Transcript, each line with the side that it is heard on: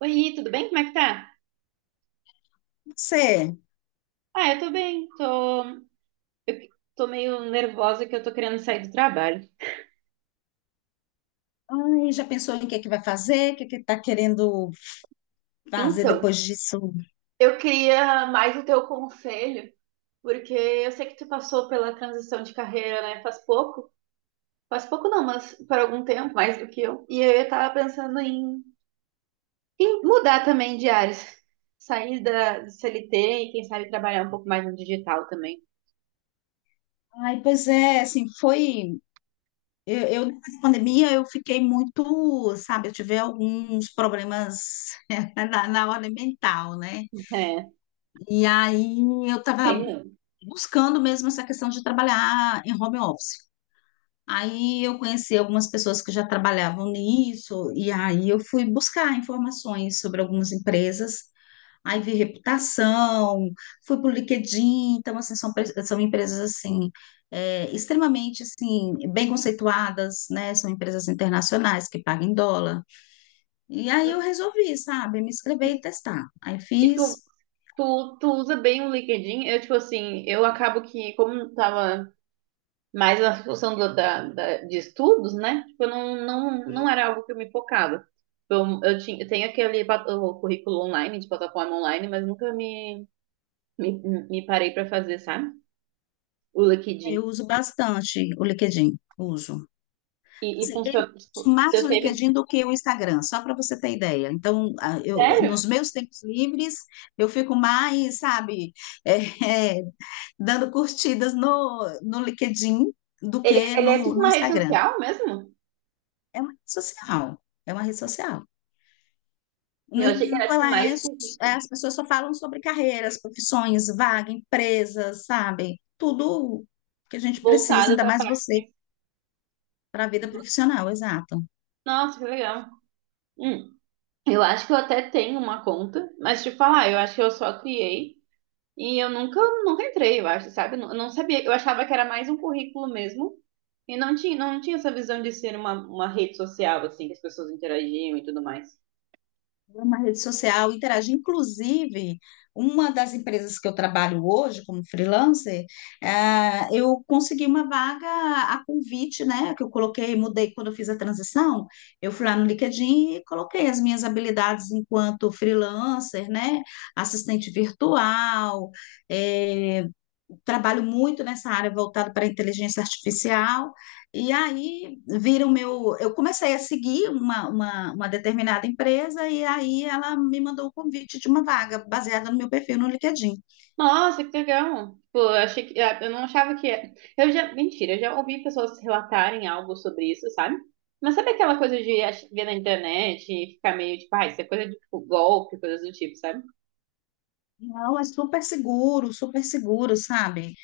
right: Oi, tudo bem? Como é que tá?
left: Você,
right: Eu tô bem, tô, eu tô meio nervosa que eu tô querendo sair do trabalho.
left: ai, já pensou em o que é que vai fazer? O que é que está querendo fazer
right: Então,
left: depois disso?
right: eu queria mais o teu conselho, porque eu sei que tu passou pela transição de carreira, né? Faz pouco. Faz pouco não, mas por algum tempo, mais do que eu. E eu tava pensando em mudar também de áreas. Sair da do CLT e quem sabe trabalhar um pouco mais no digital também.
left: Ai, pois é, assim, foi. Eu, depois da pandemia, eu fiquei muito, sabe, eu tive alguns problemas na hora mental, né?
right: É,
left: E aí eu
right: tem
left: estava
right: mesmo.
left: buscando mesmo essa questão de trabalhar em home office. Aí eu conheci algumas pessoas que já trabalhavam nisso, e aí eu fui buscar informações sobre algumas empresas. Aí vi reputação, fui pro LinkedIn, então assim, são empresas assim, extremamente assim, bem conceituadas, né? São empresas internacionais que pagam em dólar. E aí eu resolvi, sabe, me
right: E,
left: inscrever e testar. Aí
right: e tu
left: fiz.
right: tu usa bem o LinkedIn? Eu, tipo assim, eu acabo que, como tava mais na função de estudos, né? Tipo, eu não, não, não era algo que eu me focava. Eu tenho o currículo online, de plataforma online, mas nunca me, me, me parei pra fazer, sabe? O
left: Aí eu
right: LinkedIn.
left: uso bastante o LinkedIn, uso.
right: E
left: Assim, eu
right: funciona. Tipo,
left: uso mais
right: eu
left: o
right: teve.
left: LinkedIn do que o Instagram, só para você ter ideia. Então, eu,
right: Sério?
left: nos meus tempos livres, eu fico mais, sabe, é, dando curtidas no LinkedIn do que
right: Ele é
left: no,
right: tipo
left: no
right: uma rede
left: Instagram.
right: social mesmo?
left: É uma rede social, é uma rede social. No
right: Eu achei que era
left: entanto,
right: tipo mais currículo,
left: as pessoas só falam sobre carreiras, profissões, vaga, empresas, sabe? Tudo que a gente precisa,
right: voltado
left: ainda
right: pra
left: mais
right: parte.
left: você,
right: De-
left: para a vida profissional, exato.
right: Nossa, que legal. Hum. Eu acho que eu até tenho uma conta, mas te falar, "Ah, eu acho que eu só criei e eu nunca entrei, eu acho, sabe? Eu não sabia, eu achava que era mais um currículo mesmo e não tinha, não tinha essa visão de ser uma rede social, assim, que as pessoas interagiam e tudo mais.
left: É uma rede social interage. Inclusive, uma das empresas que eu trabalho hoje como freelancer, eu consegui uma vaga a convite, né? Que eu coloquei, mudei quando eu fiz a transição. Eu fui lá no LinkedIn e coloquei as minhas habilidades enquanto freelancer, né? Assistente virtual, eh, trabalho muito nessa área voltada para a inteligência artificial. E aí vira o meu. Eu comecei a seguir uma determinada empresa e aí ela me mandou o convite de uma vaga baseada no meu perfil no LinkedIn.
right: Nossa, que legal! Tipo, eu achei que, eu não achava que, era. Eu já ouvi pessoas relatarem algo sobre isso, sabe? Mas sabe aquela coisa de ver na internet e ficar meio tipo, ah, isso é coisa de tipo, golpe, coisas do tipo, sabe?
left: Não, é super seguro, sabe?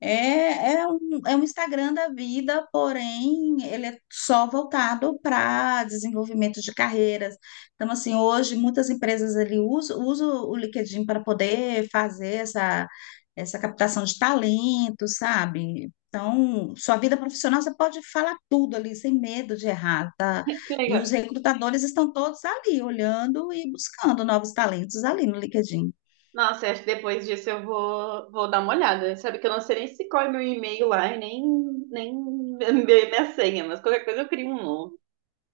left: É, é um Instagram da vida, porém ele é só voltado para desenvolvimento de carreiras. Então, assim, hoje muitas empresas ele usam o LinkedIn para poder fazer essa, essa captação de talento, sabe? Então, sua vida profissional você pode falar tudo ali, sem medo de errar, tá?
right: Que
left: E os
right: legal.
left: recrutadores estão todos ali, olhando e buscando novos talentos ali no LinkedIn.
right: Nossa, eu acho que depois disso eu vou dar uma olhada. Sabe que eu não sei nem se corre meu e-mail lá e nem minha senha, mas qualquer coisa eu crio um novo.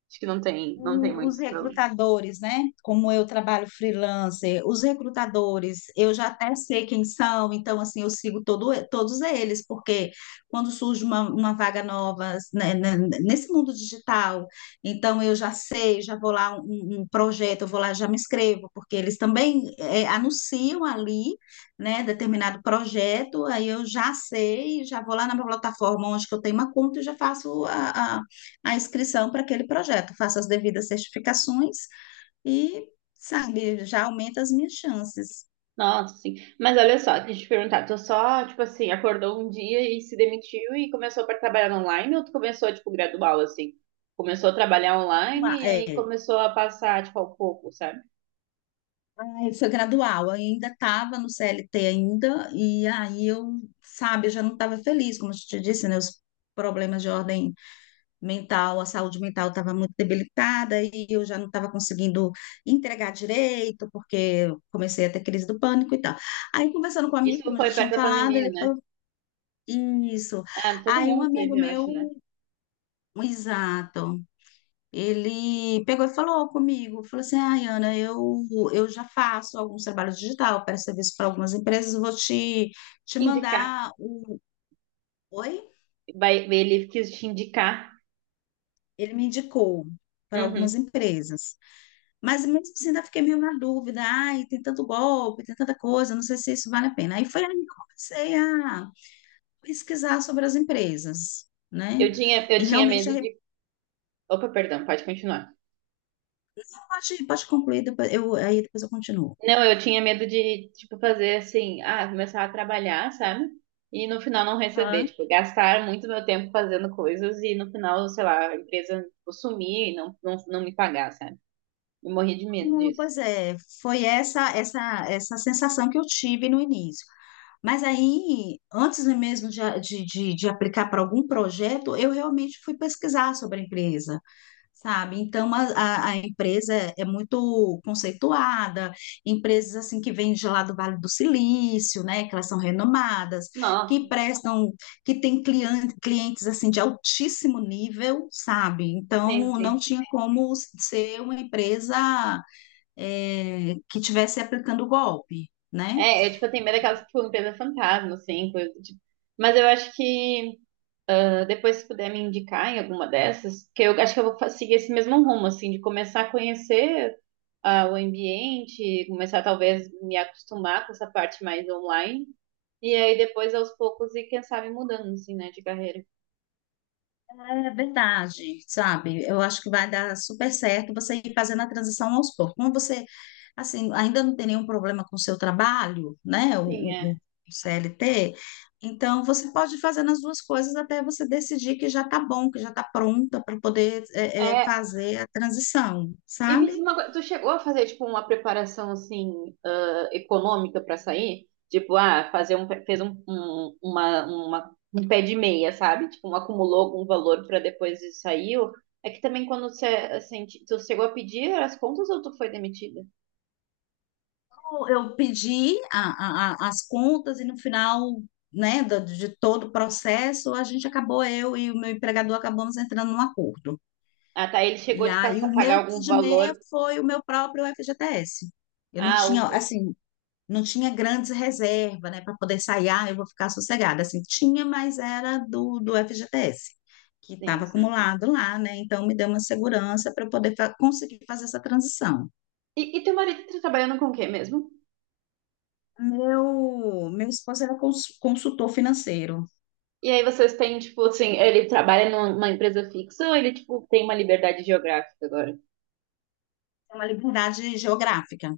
right: Acho que não tem, não tem
left: E os
right: muitos problemas.
left: recrutadores, né? Como eu trabalho freelancer, os recrutadores, eu já até sei quem são, então, assim, eu sigo todos eles, porque quando surge uma vaga nova, né, nesse mundo digital, então eu já sei, já vou lá um projeto, eu vou lá, já me inscrevo, porque eles também anunciam ali, né, determinado projeto, aí eu já sei, já vou lá na minha plataforma onde que eu tenho uma conta e já faço a inscrição para aquele projeto, faço as devidas certificações e, sabe, já aumenta as minhas chances.
right: Nossa, sim. Mas olha só, deixa eu te perguntar, tu só, tipo assim, acordou um dia e se demitiu e começou para trabalhar online ou tu começou, tipo, gradual, assim? Começou a trabalhar
left: Ah,
right: online e aí
left: é,
right: começou a passar, tipo, ao pouco, sabe?
left: foi gradual, eu ainda estava no CLT ainda, e aí eu, sabe, eu já não estava feliz, como eu te disse, né, os problemas de ordem mental, a saúde mental estava muito debilitada e eu já não estava conseguindo entregar direito, porque eu comecei a ter crise do pânico e tal. Aí, conversando com um amigo,
right: Isso
left: como eu já
right: foi perto
left: tinha
right: da
left: falado,
right: pandemia,
left: ele
right: né?
left: falou, isso.
right: Ah, todo
left: Aí um
right: mundo
left: amigo
right: teve, eu
left: meu.
right: acho, né?
left: Exato. Ele pegou e falou comigo, falou assim, ai, Ana, eu já faço alguns trabalhos digital para serviço para algumas empresas, vou te
right: Indicar.
left: mandar o... Oi?
right: Vai, ele quis te indicar.
left: Ele me indicou para algumas
right: Uhum.
left: empresas. Mas mesmo assim ainda fiquei meio na dúvida, ai, tem tanto golpe, tem tanta coisa, não sei se isso vale a pena. Aí foi aí que eu comecei a pesquisar sobre as empresas, né?
right: Eu
left: E
right: tinha
left: realmente,
right: medo de. Opa, perdão, pode continuar.
left: pode concluir, depois, eu, aí depois eu continuo.
right: Não, eu tinha medo de, tipo, fazer assim, ah, começar a trabalhar, sabe? E no final não receber, tipo, gastar muito meu tempo fazendo coisas e no final, sei lá, a empresa, tipo, sumir e não me pagar, sabe? Eu morri de medo
left: Não,
right: disso.
left: pois é, foi essa sensação que eu tive no início. Mas aí, antes mesmo de, a- de, de aplicar para algum projeto, eu realmente fui pesquisar sobre a empresa, sabe? Então, a empresa é muito conceituada, empresas assim que vêm de lá do Vale do Silício, né? Que elas são renomadas, que
right: Nossa,
left: prestam, que têm clientes assim de altíssimo nível, sabe?
right: sim,
left: Então, não
right: sim.
left: tinha como ser uma empresa que estivesse aplicando o golpe, né?
right: É, eu, tipo, eu tenho medo daquelas, tipo, empresa fantasma, assim, coisa, do tipo. Mas eu acho que então, depois, se puder me indicar em alguma dessas, que eu acho que eu vou seguir esse mesmo rumo, assim, de começar a conhecer ah, o ambiente, começar talvez me acostumar com essa parte mais online, e aí depois aos poucos e quem sabe mudando, assim, né, de carreira.
left: É verdade, sabe? Eu acho que vai dar super certo você ir fazendo a transição aos poucos. Como você, assim, ainda não tem nenhum problema com o seu trabalho, né?
right: Sim,
left: O-
right: é.
left: o CLT, então você pode fazer as duas coisas até você decidir que já tá bom, que já tá pronta para poder
right: É,
left: fazer a transição,
right: e me diz
left: sabe?
right: uma coisa, tu chegou a fazer tipo uma preparação assim ah, econômica para sair? Tipo, ah, fazer um fez um, um- uma- um pé de meia, sabe? Tipo, um acumulou algum valor para depois e saiu. É que também quando você assim, tu chegou a pedir as contas ou tu foi demitida?
left: Eu pedi as contas e no final, né, de todo o processo, a gente acabou, eu e o meu empregador acabamos entrando num acordo.
right: Ah, tá, ele
left: E
right: chegou de
left: aí o
right: passar, pagar
left: meu
right: algum valor.
left: meia foi o meu próprio FGTS. Eu não
right: Ah,
left: tinha,
right: o-
left: assim, não tinha grandes reservas, né, para poder sair, ah, eu vou ficar sossegada. Assim, tinha, mas era do FGTS, que
right: sim,
left: estava
right: sim, sim.
left: acumulado lá, né? Então me deu uma segurança para eu poder conseguir fazer essa transição.
right: E teu marido tá trabalhando com o quê mesmo?
left: Meu esposo era consultor financeiro,
right: E aí vocês têm, tipo, assim, ele trabalha numa empresa fixa ou ele, tipo, tem uma liberdade geográfica agora?
left: é uma liberdade geográfica.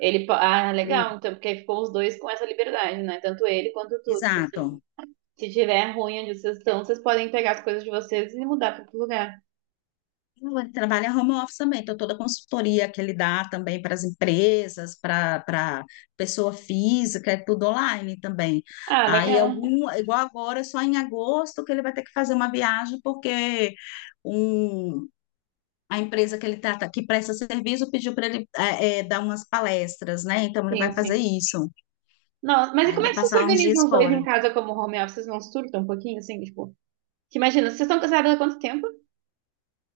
right: Ele, ah, legal,
left: Hum.
right: então, porque aí ficou os dois com essa liberdade, né? Tanto ele quanto tu. Tipo assim,
left: Exato.
right: se tiver ruim onde vocês estão, vocês podem pegar as coisas de vocês e mudar para outro lugar.
left: Ele trabalha home office também, então toda a consultoria que ele dá também para as empresas, para pessoa física, é tudo online também.
right: Ah,
left: Aí
right: legal.
left: algum, igual agora, só em agosto que ele vai ter que fazer uma viagem, porque um, a empresa que ele trata, que presta serviço, pediu para ele dar umas palestras, né? Então ele
right: Sim,
left: vai fazer
right: sim.
left: isso.
right: Nossa, mas e
left: Aí ele
right: como é
left: vai
right: que vocês se
left: passar uns
right: organizam
left: dias
right: os dois em
left: fora.
right: casa como home office? Vocês não surtam um pouquinho, assim, tipo... Que imagina, vocês estão casados há quanto tempo?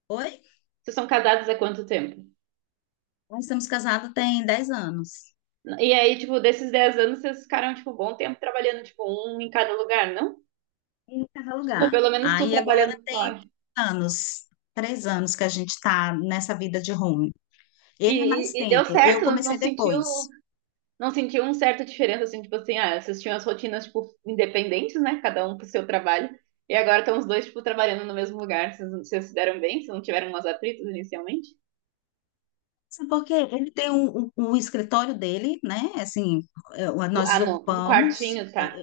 left: Oi?
right: Vocês são casados há quanto tempo?
left: Nós estamos casados tem 10 anos,
right: E aí, tipo, desses 10 anos, vocês ficaram, tipo, um bom tempo trabalhando, tipo, um em cada lugar, não?
left: em cada
right: Tipo,
left: lugar.
right: pelo menos tu
left: Aí agora
right: trabalhando
left: tem
right: fora.
left: anos, 3 anos que a gente está nessa vida de home. Ele é mais
right: E deu
left: tempo, eu
right: certo, não
left: comecei
right: sentiu
left: depois.
right: uma certa diferença, assim, tipo assim, ah, vocês tinham as rotinas, tipo, independentes, né? Cada um pro seu trabalho. E agora estão os dois, tipo, trabalhando no mesmo lugar. Vocês se deram bem? Vocês não tiveram umas atritos inicialmente?
left: Sabe por quê? Ele tem um escritório dele, né? Assim,
right: Tipo,
left: nós
right: ah, não, um
left: desocupamos.
right: quartinho, tá.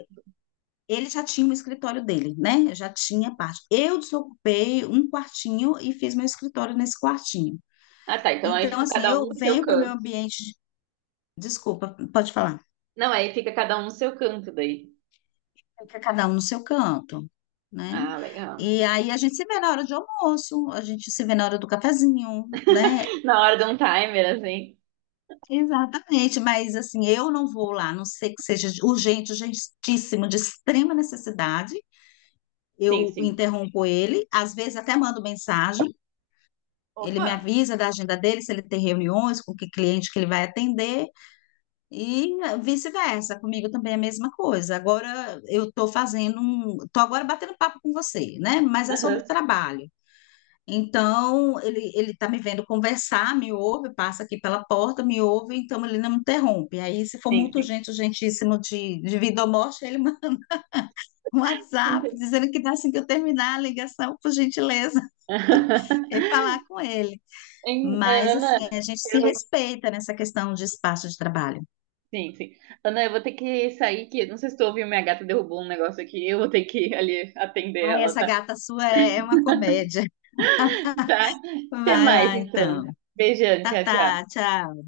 left: Ele já tinha o escritório dele, né? Já tinha parte. Eu desocupei um quartinho e fiz meu escritório nesse quartinho.
right: Ah, tá, então aí
left: Então,
right: fica
left: assim,
right: cada um
left: eu
right: no seu
left: venho para o meu
right: canto.
left: ambiente. Desculpa, pode falar.
right: Não, aí fica cada um no seu canto daí.
left: Fica cada um no seu canto, né?
right: Ah, legal.
left: E aí a gente se vê na hora de almoço, a gente se vê na hora do cafezinho, né?
right: Na hora de um timer, assim.
left: Exatamente, mas assim, eu não vou lá, a não sei que seja urgente, urgentíssimo, de extrema necessidade.
right: Sim,
left: Eu
right: sim.
left: interrompo ele, às vezes até mando mensagem, ele me
right: Opa!
left: avisa da agenda dele, se ele tem reuniões, com que cliente que ele vai atender, e vice-versa, comigo também é a mesma coisa. Agora eu estou fazendo um, estou agora batendo papo com você, né? Mas é sobre
right: Aham,
left: trabalho. Então, ele está me vendo conversar, me ouve, passa aqui pela porta, me ouve, então ele não me interrompe. Aí, se for
right: sim,
left: muito
right: sim.
left: urgente, urgentíssimo de vida ou morte, ele manda um WhatsApp
right: Ente-
left: dizendo que tá assim que eu terminar a ligação, por gentileza, e falar com ele.
right: Em-
left: Mas, assim,
right: Ana,
left: a gente se
right: eu,
left: respeita nessa questão de espaço de trabalho.
right: sim, sim. Ana, eu vou ter que sair, que não sei se tu ouviu, minha gata derrubou um negócio aqui. Eu vou ter que ir ali atender
left: Ai,
right: ela,
left: essa
right: tá?
left: gata sua é uma comédia.
right: Tá? Até
left: Vai
right: mais,
left: lá,
right: então.
left: então.
right: Beijão,
left: Tá,
right: tchau, tchau.
left: tá, tchau.